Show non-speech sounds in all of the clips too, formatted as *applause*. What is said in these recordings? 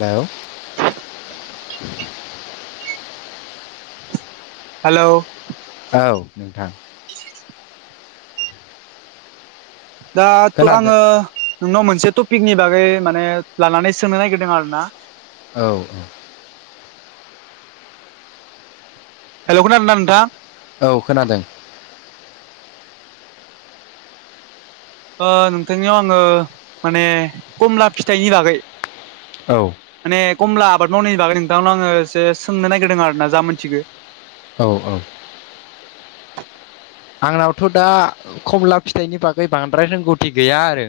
बाव *inaudible* हेलौ औ नोंथां। दाथ' खोनादों आङो नोंनाव मोनसे टपिकनि बागै माने लानानै सोंनो नागिरदों आरो ना। औ हेल' खोनान नोंथा? औ खोनादों। ओ नोंथांनियाव आङो माने खमला फिथाइनि बागै औ माने खमला आबाद मावनायनि बागै नोंथांनाव आङो एसे सोंनो नागिरदों आरो ना जा मोनथिगो। औ औ आंनावथ' दा खमला फिथाइनि बागै बांद्राय रोंगौथि गैया आरो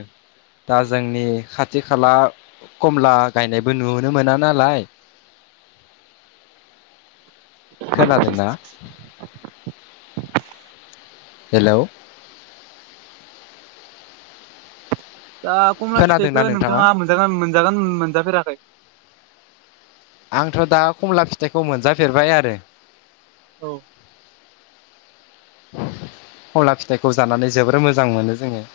दा जोंनि खाथि खाला कमला गायनायबो नुनो मोना नालाय। खोनादोंना? हेलौ दा कमला फिथाइखौ नोंथाङा मोनजाग मोनजागोन मोनजाफेराखै? आंथ' दा खमला फिथाइखौ मोनजाफेरबाय आरो औ खमला फिथाइखौ जानानै जोबोर मोजां मोनो जोङो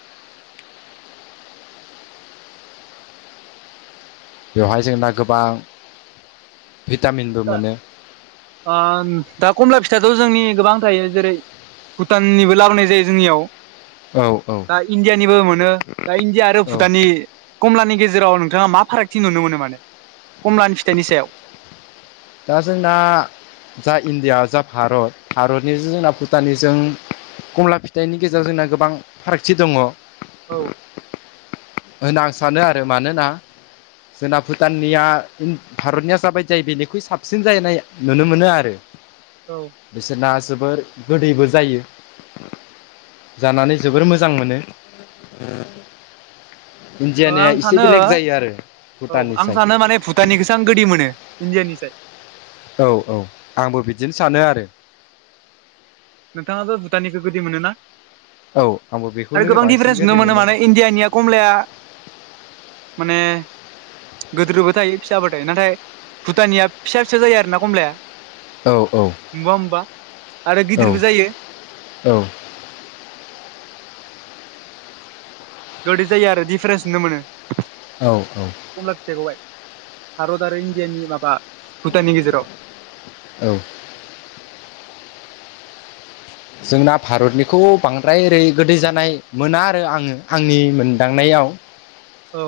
बेवहाय जोंना गोबां भिटामिनबो दा मोनो ओ दा कमला फिथायाथ' जोंनि गोबां थायो जेरै भुटाननिबो लाबोनाय जायो जोंनियाव औ औ दा इण्डियानिबो मोनो दा इण्डिया आरो औ भुटाननि कमलानि गेजेराव नोंथाङा मा फारागथि नुनो मोनो माने कमलानि फिथाइनि सायाव दा जोंना जा इण्डिया जा भारत भारतनिजों जोंना भुटाननिजों खमला फिथाइनि गेजेराव जोंना गोबां फारागथि दङ औ होनना आं सानो आरो मानोना जोंना भुटाननिया भारतनिया जाबाय जायो बेनिखुइ साबसिन जनाय नुनो मोनो आरो *inaudible* औ बिसोरना जोबोर गोदैबो जायो जानानै जोबोर मोजां मोनो ओ इण्डियानिया आं एसे सानो बेलेग जायो आरो औ आं भुटाननिसाय सानो माने भुटाननिखौसो आं गोदै मोनो इण्डियानिसाय औ औ आंबो बिदिनो सानो आरो नोंथाङाबो भुटाननिखौ गोदै मोनोना औ आंबो बेखौनो आरो गोबां बांसिन दिडिफारेन्स नुनो गोदै मोनो माने इण्डियानिया खमलाया माने गोदोरबो थायो फिसाबो थायो नाथाय भुटाननिया फिसा फिसा जायो आरोना खमलाया औ औ आरो औ गिदिरबो जायो औ गोदै जायो आरो डिफारेन्स नुनो मोनो औ औ कमला फिथाइखौहाय भारत आरो इण्डियानि माबा भुटाननि गेजेराव औ जोंना भारतनिखौ बांद्राय ओरै गोदै जानाय मोना आरो आङो आंनि मोनदांनायाव औ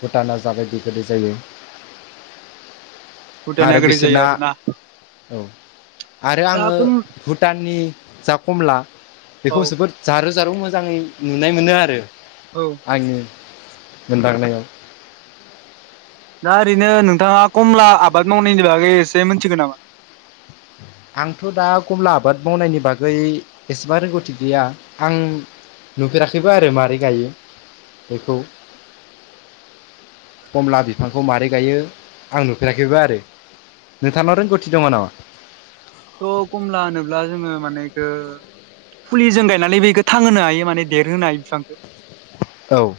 भुटाना जाबाय जि गोदै जायो भुटाना आरो गोदै जायो बिसोरना आरोना औ आरो दा आङो खम भुटाननि जा कमला औ बेखौ जोबोद जारौ जारौ मोजाङै नुनाय मोनो आरो औ आंनि मोनदांनायाव दा ओरैनो नोंथाङा खमला आबाद मावनायनि बागै एसे मिथिगोन नामा आंथ' दा कमला आबाद मावनायनि बागै एसेबा रोंगौथि गैया आं नुफेराखैबो आरो मारै गायो बेखौ कमला बिफांखौ मारै गायो आं नुफेराखैबो आरो नोंथांनाव रोंगौथि दङ नामा थ' खमला होनोब्ला जोङो माने एखो फुलिजों गायनानै बेखौ थांहोनो हायो माने देरहोनो हायो बिफांखो औ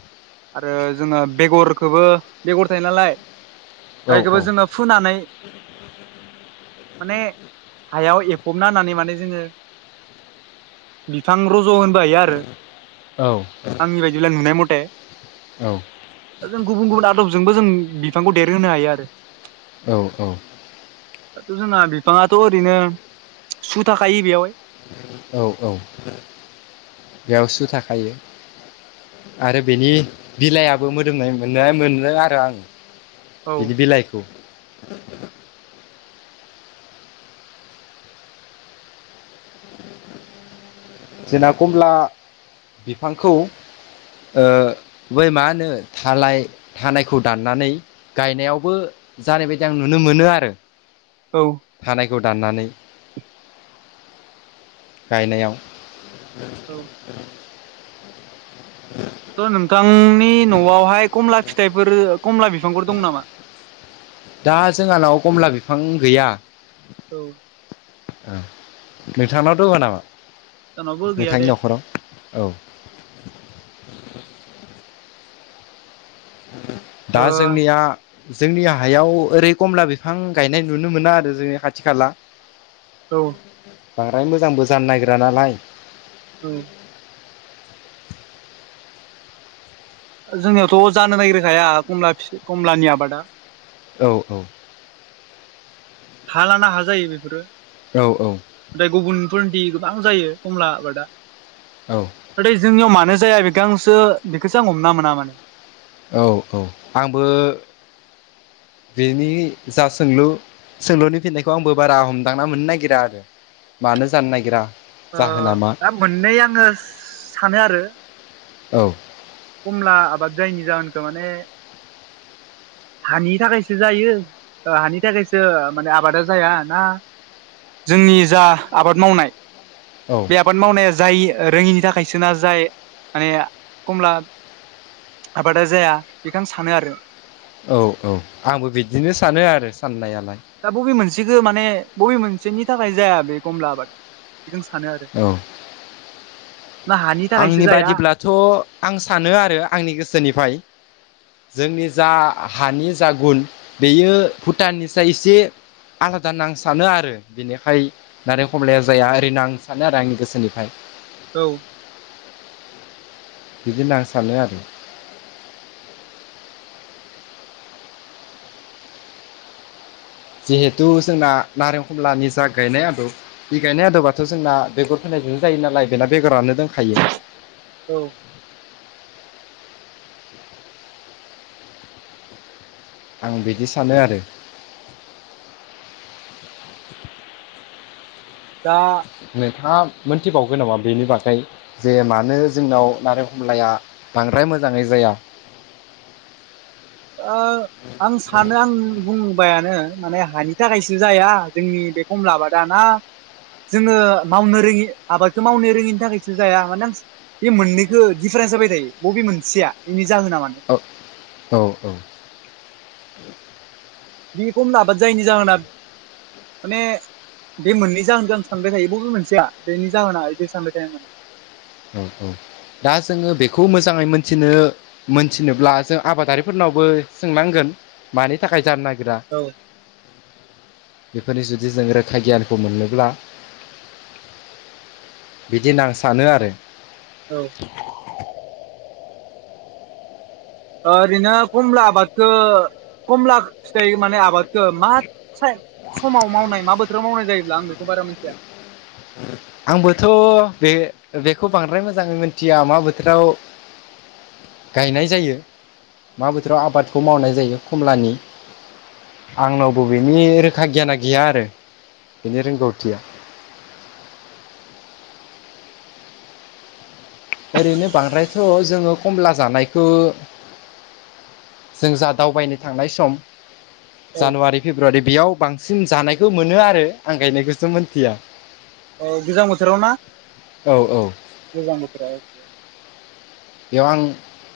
आरो जोङो बेगरखौबो बेगर थायो नालाय दा बेखौबो औ जोङो फुनानै माने हायाव एफबना होननानै माने जोङो बिफां रज' होनोबो हायो आरो औ आंनि बायदिब्ला नुनाय मथे औ दा जों गुबुन गुबुन आदबजोंबो जों बिफांखौ देरहोनो हायो आरो औ औ दाथ' जोंना बिफाङाथ' ओरैनो सु थाखायो बेयावहाय औ औ बेयाव सु थाखायो आरो बेनि बिलाइयाबो मोदोमनाय मोननाय मोनो आरो आं औ बिनि बिलाइ *inaudible* जोंना कमला बिफांखौ - ओ बै मा होनो थालाय थानायखौ दाननानै गायनायावबो जानाय बायदि आं नुनो मोनो आरो औ थानायखौ दाननानै गायनायाव औ *inaudible* *inaudible* थ' नोंथांनि न'आवहाय कमला फिथाइफोर खमला बिफांफोर दं नामा? दा जोंहानाव कमला बिफां गैया। औ नोंथांनाव दंङ नामा जोंनावबो गैया नोंथांनि दे न'खराव औ दा ओ जोंनिया जोंनि हायाव ओरै कमला बिफां गायनाय नुनो मोना आरो जोङो खाथि खाला। औ बांद्राय मोजांबो जानो नागिरा नालाय उम जोंनियावथ' जानो नागिरखाया कमला खमलानि आबादा औ औ। हा लाना हा जायो बेफोरो। औ औ। ओमफ्राय गुबुनफोरदि गोबां जायो खमला आबादा। औ। नाथाय जोंनियाव मानो जाया बेखौ आंसो बेखौसो आं हमना मोना माने औ औ आंबो बेनि जा सोंलु सोंलुनि फिननायखौ आंबो बारा हमदांना मोननो नागिरा आरो मानो जानो नागिरा। ओ जाहोना मा दा मोननै आङो सानो आरो औ खमला आबाद जायैनि जाहोनखौ माने हानि थाखायसो जायो ओ हानि थाखायसो माने आबादा जाया ना जोंनि जा आबाद मावनाय औ बे आबाद मावनाया जाय रोङिनि थाखायसो ना जाय माने खमला आबादा जाया बेखौ आं सानो आरो औ औ आंबो बिदिनो सानो आरो साननायालाय। दा बबे मोनसेखौ माने बबे मोनसेनि थाखाय जाया बे खमला आबाद। बेखौनो सानो आरो औ ना हानि थाखायसो आंनि जाया बादिब्लाथ' आं सानो आरो आंनि गोसोनिफ्राय। जोंनि जा हानि जा गुन बेयो भुटाननिसाय एसे आलादा नां सानो आरो बिनिखाय नारें खमलाया जाया ओरैनो आं सानो आरो आंनि गोसोनिफ्राय। औ। बिदि होनना आं सानो आरो जिहेथु जोंना नारें खमलानि जा गायनाय आदब बि गायनाय आदोबाथ' जोंना बेगर फोनायजों जायो नालाय बेना बेगरनो दोनखायो। औ। आं बिदि सानो आरो । दा नोंथाङा मोनथिबावगोन नामा बेनि बागै। जे मानो जोंनाव नारें खमलाया बांद्राय मोजांङै जाया। ओ आं सानो आं बुंबायानो माने हानि थाखायसो जाया जोंनि बे। खमला आबादा ना। जोङो मावनो रोङि आबादखौ मावनो रोङिनि थाखायसो जाया मानोना। बे मोननैखो दिडिफारेन्स जाबाय थायो बबे मोनसेया बेनि जाहोना मा ओ औ औ। बे खमला आबाद जायैनि जाहोना माने। बे मोननै जाहोन आं सानबाय थायो बबो मोनसेया बेनि जाहोना बिदि सानबाय थायो। औ औ दा जोङो बेखौ मोजाङै मोनथिनो। मोनथिनोब्ला जों आबादारिफोरनावबो सोंनांगोन मानि थाखाय जानो नागिरा। औ। बेफोरनि जुदि जों रोखा गियानखौ मोनोब्ला। बिदिनो आं सानो आरो। औ। ओ ओरैनो खमला आबादखो खमला फिथाइ माने आबाद मा *unintelligible* समाव मावनाय मा बोथोराव मावनाय जायोब्ला आं बेखौ बारा मिथिया। आंबोथ' बे बेखौ बांद्राय मोजाङै मिथिया मा बोथोराव। गायनाय जायो मा बोथोराव आबादखौ मावनाय जायो खमलानि। आंनावबो बिनि रोखा गियाना गैया आरो बेनि रोंगौथिया। ओरैनो बांद्रायथ' जोङो खमला जानायखो जों जा दावबायनो थांनाय सम औ जानुवारि फेब्रुवारि बेयाव बांसिन जानायखौ मोनो आरो आं गायनायखौसो मोनथिया। औ गोजां बोथोराव ना। औ औ। गोजां बोथोराव बेयाव आं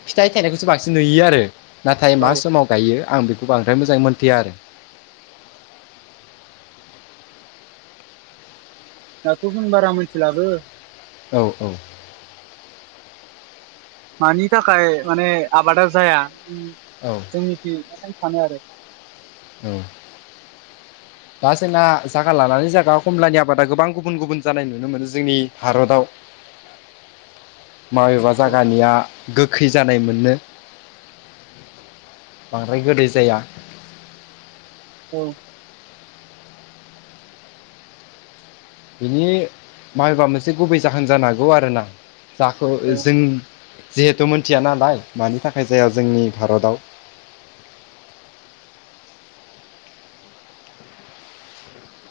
फिथाइ थाइनायखौसो बांसिन नुयो आरो नाथाय मा औ समाव गायो आं बेखौ बांद्राय मोजाङै मोन्थिया आरो। दाथ' जों बारा मिथि लाबो। औ औ। मानि थाखाय माने आबादा जाया औ। जोंनिखि *unintelligible* सानो आरो। ओं दा जोंना जागा लानानै जायगा खमलानि आबादा गोबां गुबुन गुबुन जानाय नुनो मोनो जोंनि भारताव। माबेबा औ जायगानिया गोखै जानाय मोनो। बांद्राय गोदै जाया। औ। बिनि मायबा मोनसे गुबै जाहोन जानो हागौ आरोना जाखौ औ जों जिहेथु मोनथिया नालाय मानि थाखाय जाया जोंनि भारताव।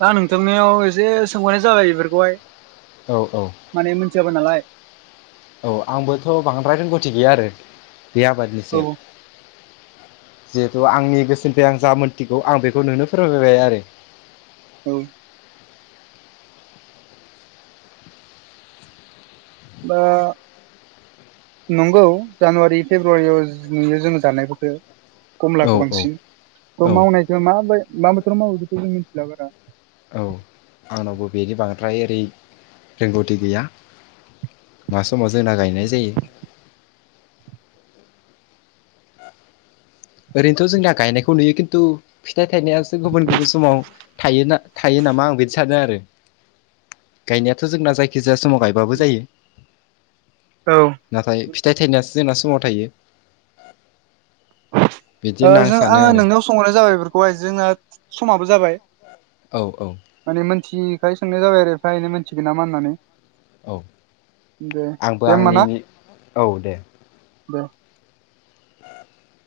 दा नोंथांनियाव एसे सोंहरनाय जाबाय बेफोरखौहाय। औ औ। माने मिथियाबो नालाय औ आंबोथ' बांद्राय रोंगथि गैया आरो बे आबादनि औ सायाव। जिहेथु आंनि गोसोनिफ्राय आं जा मोन्थिगौ आं बेखौ नोंनो फोरमायबाय आरो। औ। दा नंगौ जानुवारि फेब्रुवारियाव नुयो जोङो जानाय *unintelligible* औ कमलाखौ औ बांसिन थ औ मावनायखो मा मा बोथोराव मावो बेखौ' जों मिथिला बारा। औ आंनावबो बेनि बांद्राय ओरै रोंगौथि गैया। मा समाव जोंना गायनाय जायो ओरैनोथ' जोंना गायनायखौ नुयो खिन्थु फिथाइ थाइनायासो गुबुन गुबुन समाव थायो ना थायो नामा आं बिदि सानो आरो गायनायाथ' जोंना जायखिजाया समाव गायब बाबो जायो। औ नाथाय फिथाइ थाइनायसो जोंना समाव थायो। बिदि ओ होनना आं जों सानो आङो आरो नोंनाव सोंहरनाय जाबाय बेफोरखौ हाय जोंना समाबो जाबाय औ औ माने मोनथिखाय सोंनाय जाबाय आरो फ्रायनो मोनथिगोन नामा होननानै औ दे आंबो दे होमबा ना आंनि औ दे दे *inaudible*